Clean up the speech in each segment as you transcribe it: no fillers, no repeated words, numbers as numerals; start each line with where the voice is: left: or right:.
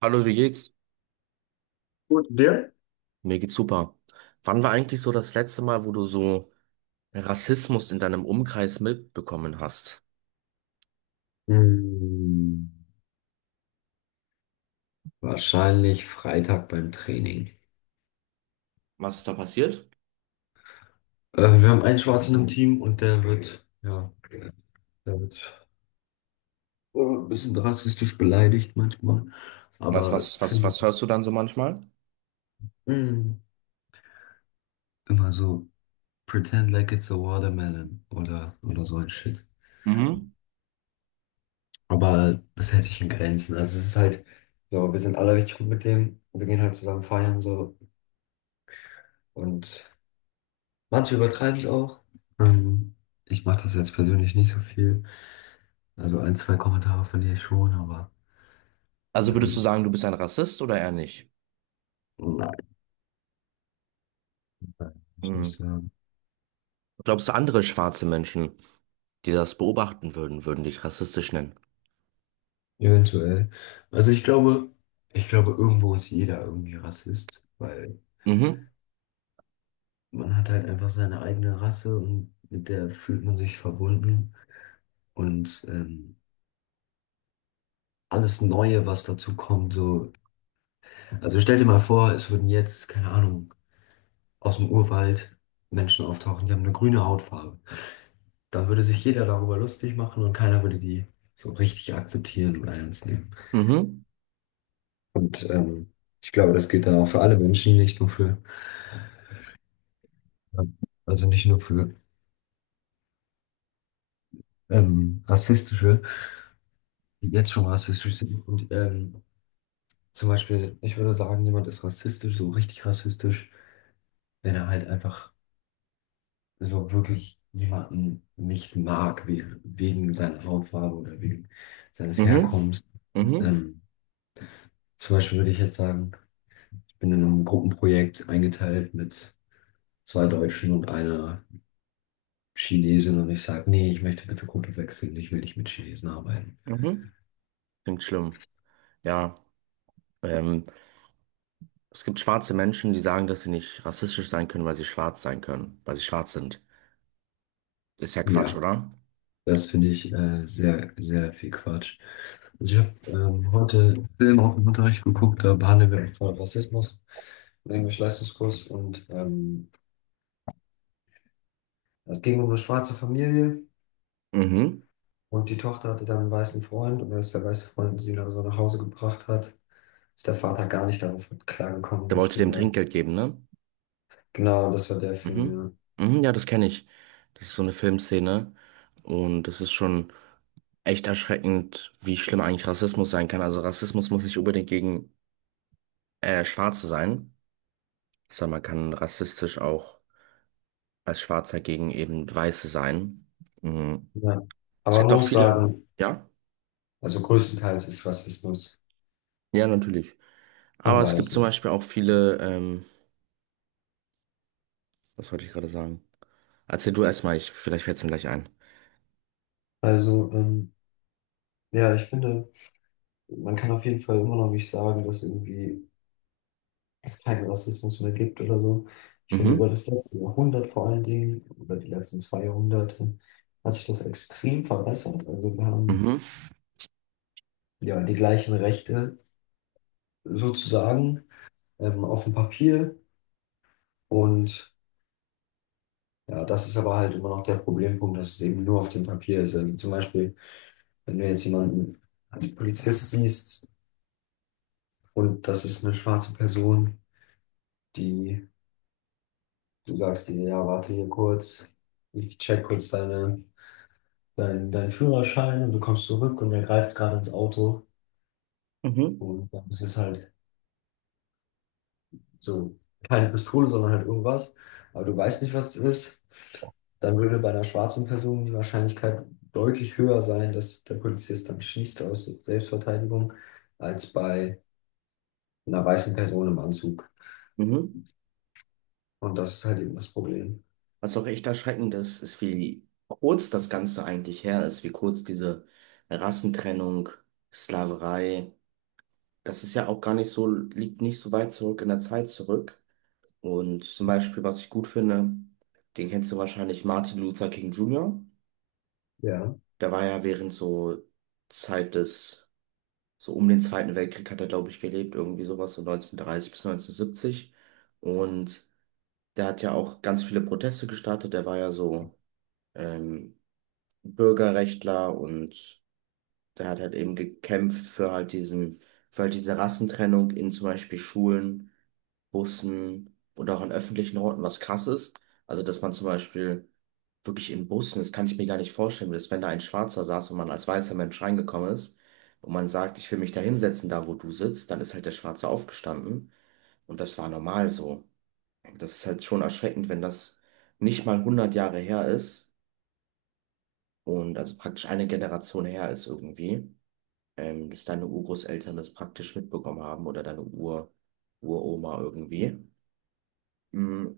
right: Hallo, wie geht's?
left: Gut, und dir?
right: Mir geht's super. Wann war eigentlich so das letzte Mal, wo du so Rassismus in deinem Umkreis mitbekommen hast?
left: Hm, Wahrscheinlich Freitag beim Training.
right: Was ist da passiert?
left: Wir haben einen Schwarzen im Team und der wird, ja, der wird, oh, ein bisschen rassistisch beleidigt manchmal.
right: Was,
left: Aber
right: was, was,
left: finde
right: was hörst du dann so manchmal?
left: hm, Immer so, pretend like it's a watermelon oder so ein Shit.
right: Mhm.
left: Aber das hält sich in Grenzen. Also es ist halt so, wir sind alle richtig gut mit dem. Wir gehen halt zusammen feiern so. Und manche übertreiben es auch. Ähm, Ich mache das jetzt persönlich nicht so viel. Also ein, zwei Kommentare von dir schon, aber
right: Also würdest du
left: ähm,
right: sagen, du bist ein Rassist oder eher nicht?
left: nein, kann ich
right: Hm.
left: nicht sagen.
right: Glaubst du, andere schwarze Menschen, die das beobachten würden, würden dich rassistisch nennen?
left: Eventuell. Also ich glaube, irgendwo ist jeder irgendwie Rassist, weil
right: Mhm,
left: man hat halt einfach seine eigene Rasse und mit der fühlt man sich verbunden. Und alles Neue, was dazu kommt, so. Also stell dir mal vor, es würden jetzt, keine Ahnung, aus dem Urwald Menschen auftauchen, die haben eine grüne Hautfarbe. Da würde sich jeder darüber lustig machen und keiner würde die so richtig akzeptieren oder ernst nehmen.
right: mhm,
left: Und ich glaube, das gilt dann auch für alle Menschen, nicht nur für, ähm, also nicht nur für rassistische, die jetzt schon rassistisch sind. Und zum Beispiel, ich würde sagen, jemand ist rassistisch, so richtig rassistisch, wenn er halt einfach so wirklich jemanden nicht mag, we wegen seiner Hautfarbe oder wegen seines
right: mhm,
left: Herkommens.
right: mhm,
left: Ähm, Zum Beispiel würde ich jetzt sagen, ich bin in einem Gruppenprojekt eingeteilt mit zwei Deutschen und einer Chinesin und ich sage, nee, ich möchte bitte Kultur wechseln, ich will nicht mit Chinesen arbeiten.
right: mhm. Klingt schlimm. Ja, ähm, es gibt schwarze Menschen, die sagen, dass sie nicht rassistisch sein können, weil sie schwarz sein können, weil sie schwarz sind. Ist ja Quatsch,
left: Ja,
right: oder?
left: das finde ich sehr, sehr viel Quatsch. Also ich habe heute einen Film auch im Unterricht geguckt, da behandeln wir auch gerade Rassismus im Englisch-Leistungskurs und es ging um eine schwarze Familie
right: Mhm.
left: und die Tochter hatte dann einen weißen Freund und als der weiße Freund sie dann so nach Hause gebracht hat, ist der Vater gar nicht darauf klargekommen,
right: Der
left: dass
right: wollte
left: sie
right: dem
left: ein weißer.
right: Trinkgeld geben, ne?
left: Genau, das war der Film,
right: Mhm.
left: ja.
right: Mhm, ja, das kenne ich. Das ist so eine Filmszene. Und das ist schon echt erschreckend, wie schlimm eigentlich Rassismus sein kann. Also Rassismus muss nicht unbedingt gegen Schwarze sein, sondern man kann rassistisch auch als Schwarzer gegen eben Weiße sein. Mhm.
left: Ja.
right: Es
left: Aber
right: gibt
left: man
right: auch
left: muss
right: viele,
left: sagen,
right: ja?
left: also größtenteils ist Rassismus.
right: Ja, natürlich.
left: Von
right: Aber es gibt zum
left: Weißen.
right: Beispiel auch viele, was wollte ich gerade sagen? Erzähl du erstmal, ich, vielleicht fällt es mir gleich ein.
left: Also, ja, ich finde, man kann auf jeden Fall immer noch nicht sagen, dass irgendwie es keinen Rassismus mehr gibt oder so. Ich finde,
right: Mhm.
left: über das letzte Jahrhundert vor allen Dingen, über die letzten 2 Jahrhunderte, hat sich das extrem verbessert. Also wir haben
right: Mhm.
left: ja die gleichen Rechte sozusagen auf dem Papier. Und ja, das ist aber halt immer noch der Problempunkt, dass es eben nur auf dem Papier ist. Also zum Beispiel, wenn du jetzt jemanden als Polizist siehst und das ist eine schwarze Person, die, du sagst dir, ja, warte hier kurz, ich check kurz deinen Führerschein und du kommst zurück und er greift gerade ins Auto
right: Mhm.
left: und dann ist es halt so keine Pistole, sondern halt irgendwas, aber du weißt nicht, was es ist, dann würde bei einer schwarzen Person die Wahrscheinlichkeit deutlich höher sein, dass der Polizist dann schießt aus Selbstverteidigung, als bei einer weißen Person im Anzug.
right: Mhm.
left: Und das ist halt eben das Problem.
right: Was auch echt erschreckend ist, ist, wie kurz das Ganze eigentlich her ist, wie kurz diese Rassentrennung, Sklaverei, das ist ja auch gar nicht so, liegt nicht so weit zurück in der Zeit zurück. Und zum Beispiel, was ich gut finde, den kennst du wahrscheinlich, Martin Luther King Jr.
left: Ja,
right: Der war ja während so Zeit des, so um den Zweiten Weltkrieg hat er, glaube ich, gelebt, irgendwie sowas, so 1930 bis 1970. Und der hat ja auch ganz viele Proteste gestartet, der war ja so ähm, Bürgerrechtler, und der hat halt eben gekämpft für halt diesen, für halt diese Rassentrennung in zum Beispiel Schulen, Bussen oder auch an öffentlichen Orten, was krass ist. Also, dass man zum Beispiel wirklich in Bussen, das kann ich mir gar nicht vorstellen, dass wenn da ein Schwarzer saß und man als weißer Mensch reingekommen ist und man sagt, ich will mich da hinsetzen, da wo du sitzt, dann ist halt der Schwarze aufgestanden und das war normal so. Das ist halt schon erschreckend, wenn das nicht mal hundert Jahre her ist und also praktisch eine Generation her ist irgendwie, dass deine Urgroßeltern das praktisch mitbekommen haben oder deine Ur Uroma irgendwie. Mm.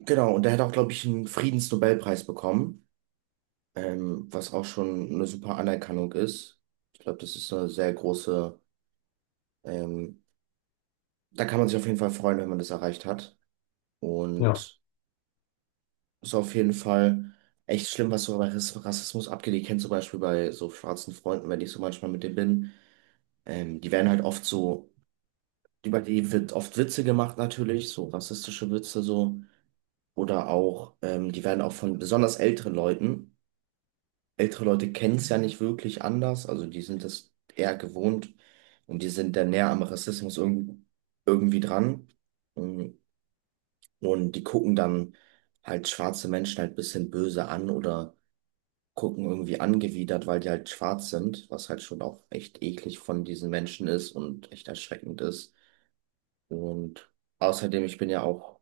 right: Genau, und der hat auch, glaube ich, einen Friedensnobelpreis bekommen, was auch schon eine super Anerkennung ist. Ich glaube, das ist eine sehr große, ähm, da kann man sich auf jeden Fall freuen, wenn man das erreicht hat.
left: ja,
right: Und ist auf jeden Fall echt schlimm, was so bei Rassismus abgeht. Ich kenne zum Beispiel bei so schwarzen Freunden, wenn ich so manchmal mit denen bin, die werden halt oft so über die wird oft Witze gemacht natürlich, so rassistische Witze so. Oder auch, die werden auch von besonders älteren Leuten, ältere Leute kennen es ja nicht wirklich anders, also die sind das eher gewohnt und die sind dann näher am Rassismus irgendwie, irgendwie dran. Und, und die gucken dann halt schwarze Menschen halt ein bisschen böse an oder gucken irgendwie angewidert, weil die halt schwarz sind, was halt schon auch echt eklig von diesen Menschen ist und echt erschreckend ist. Und außerdem, ich bin ja auch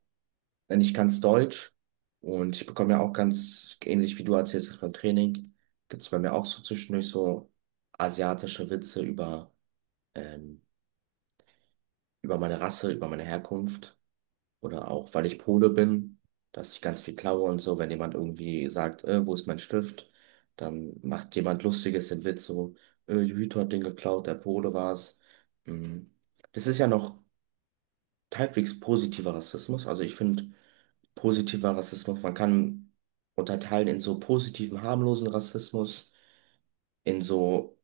right: denn ich kann's Deutsch, und ich bekomme ja auch ganz ähnlich wie du erzählst das beim Training, gibt es bei mir auch so zwischendurch so asiatische Witze über, ähm, über meine Rasse, über meine Herkunft oder auch, weil ich Pole bin, dass ich ganz viel klaue und so. Wenn jemand irgendwie sagt, wo ist mein Stift, dann macht jemand Lustiges den Witz so, Jujito hat den geklaut, der Pole war's. Mm. Das ist ja noch halbwegs positiver Rassismus. Also ich finde positiver Rassismus, man kann unterteilen in so positiven, harmlosen Rassismus, in so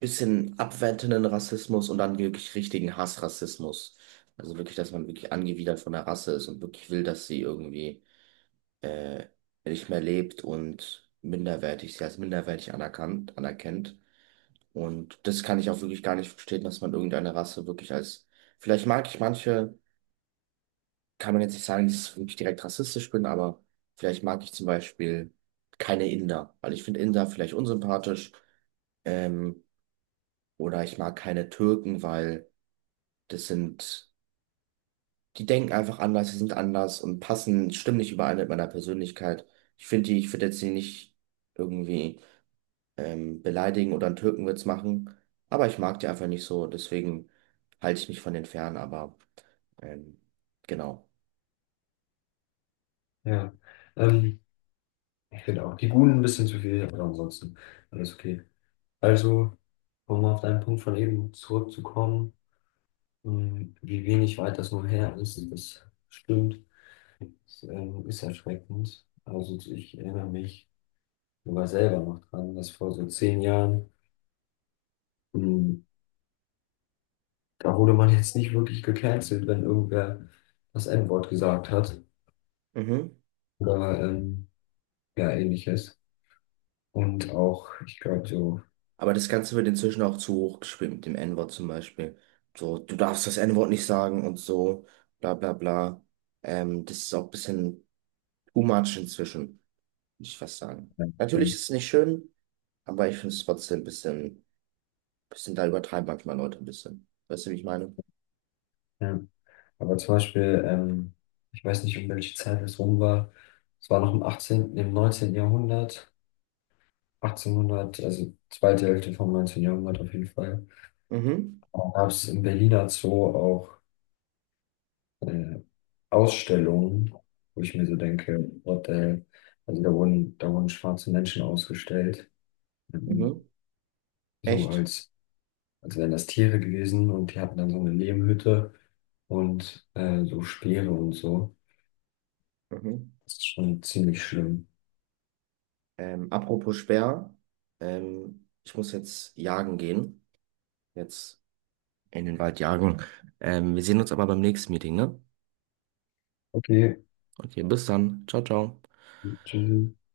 right: bisschen abwertenden Rassismus und dann wirklich richtigen Hassrassismus. Also wirklich, dass man wirklich angewidert von der Rasse ist und wirklich will, dass sie irgendwie äh, nicht mehr lebt und minderwertig, sie als minderwertig anerkannt, anerkennt. Und das kann ich auch wirklich gar nicht verstehen, dass man irgendeine Rasse wirklich als, vielleicht mag ich manche, kann man jetzt nicht sagen, dass ich wirklich direkt rassistisch bin, aber vielleicht mag ich zum Beispiel keine Inder, weil ich finde Inder vielleicht unsympathisch. Ähm, oder ich mag keine Türken, weil das sind, die denken einfach anders, die sind anders und passen, stimmen nicht überein mit meiner Persönlichkeit. Ich finde die, ich würde jetzt die nicht irgendwie beleidigen oder einen Türkenwitz machen, aber ich mag die einfach nicht so, deswegen halte ich mich von denen fern, aber ähm, genau.
left: ja. Ähm, Genau. Die Guten ein bisschen zu viel, aber ansonsten alles okay. Also, um auf deinen Punkt von eben zurückzukommen, wie wenig weit das nur her ist, das stimmt, das ist erschreckend. Also ich erinnere mich sogar selber noch dran, dass vor so 10 Jahren, mh, da wurde man jetzt nicht wirklich gecancelt, wenn irgendwer das N-Wort gesagt hat
right: Mhm.
left: oder ja ähnliches. Und auch, ich glaube, so.
right: Aber das Ganze wird inzwischen auch zu hoch gespielt mit dem N-Wort zum Beispiel. So, du darfst das N-Wort nicht sagen und so, bla bla bla. Das ist auch ein bisschen too much inzwischen, muss ich fast sagen. Natürlich ist es nicht schön, aber ich finde es trotzdem ein bisschen, bisschen, da übertreiben manchmal Leute ein bisschen. Weißt du, wie ich meine?
left: Ja. Aber zum Beispiel, ich weiß nicht, um welche Zeit es rum war. Es war noch im 18., im 19. Jahrhundert, 1800, also zweite Hälfte vom 19. Jahrhundert auf jeden Fall.
right: Mhm,
left: Da gab es im Berliner Zoo auch äh, Ausstellungen, wo ich mir so denke, what the hell? Also da wurden schwarze Menschen ausgestellt,
right: mhm,
left: ähm, so
right: echt.
left: als wären das Tiere gewesen und die hatten dann so eine Lehmhütte und so Speere und so.
right: Mhm.
left: Das ist schon ziemlich schlimm.
right: Apropos Speer, ich muss jetzt jagen gehen. Jetzt in den Wald jagen. Wir sehen uns aber beim nächsten Meeting, ne?
left: Okay,
right: Okay, bis dann. Ciao, ciao.
left: tschüssi.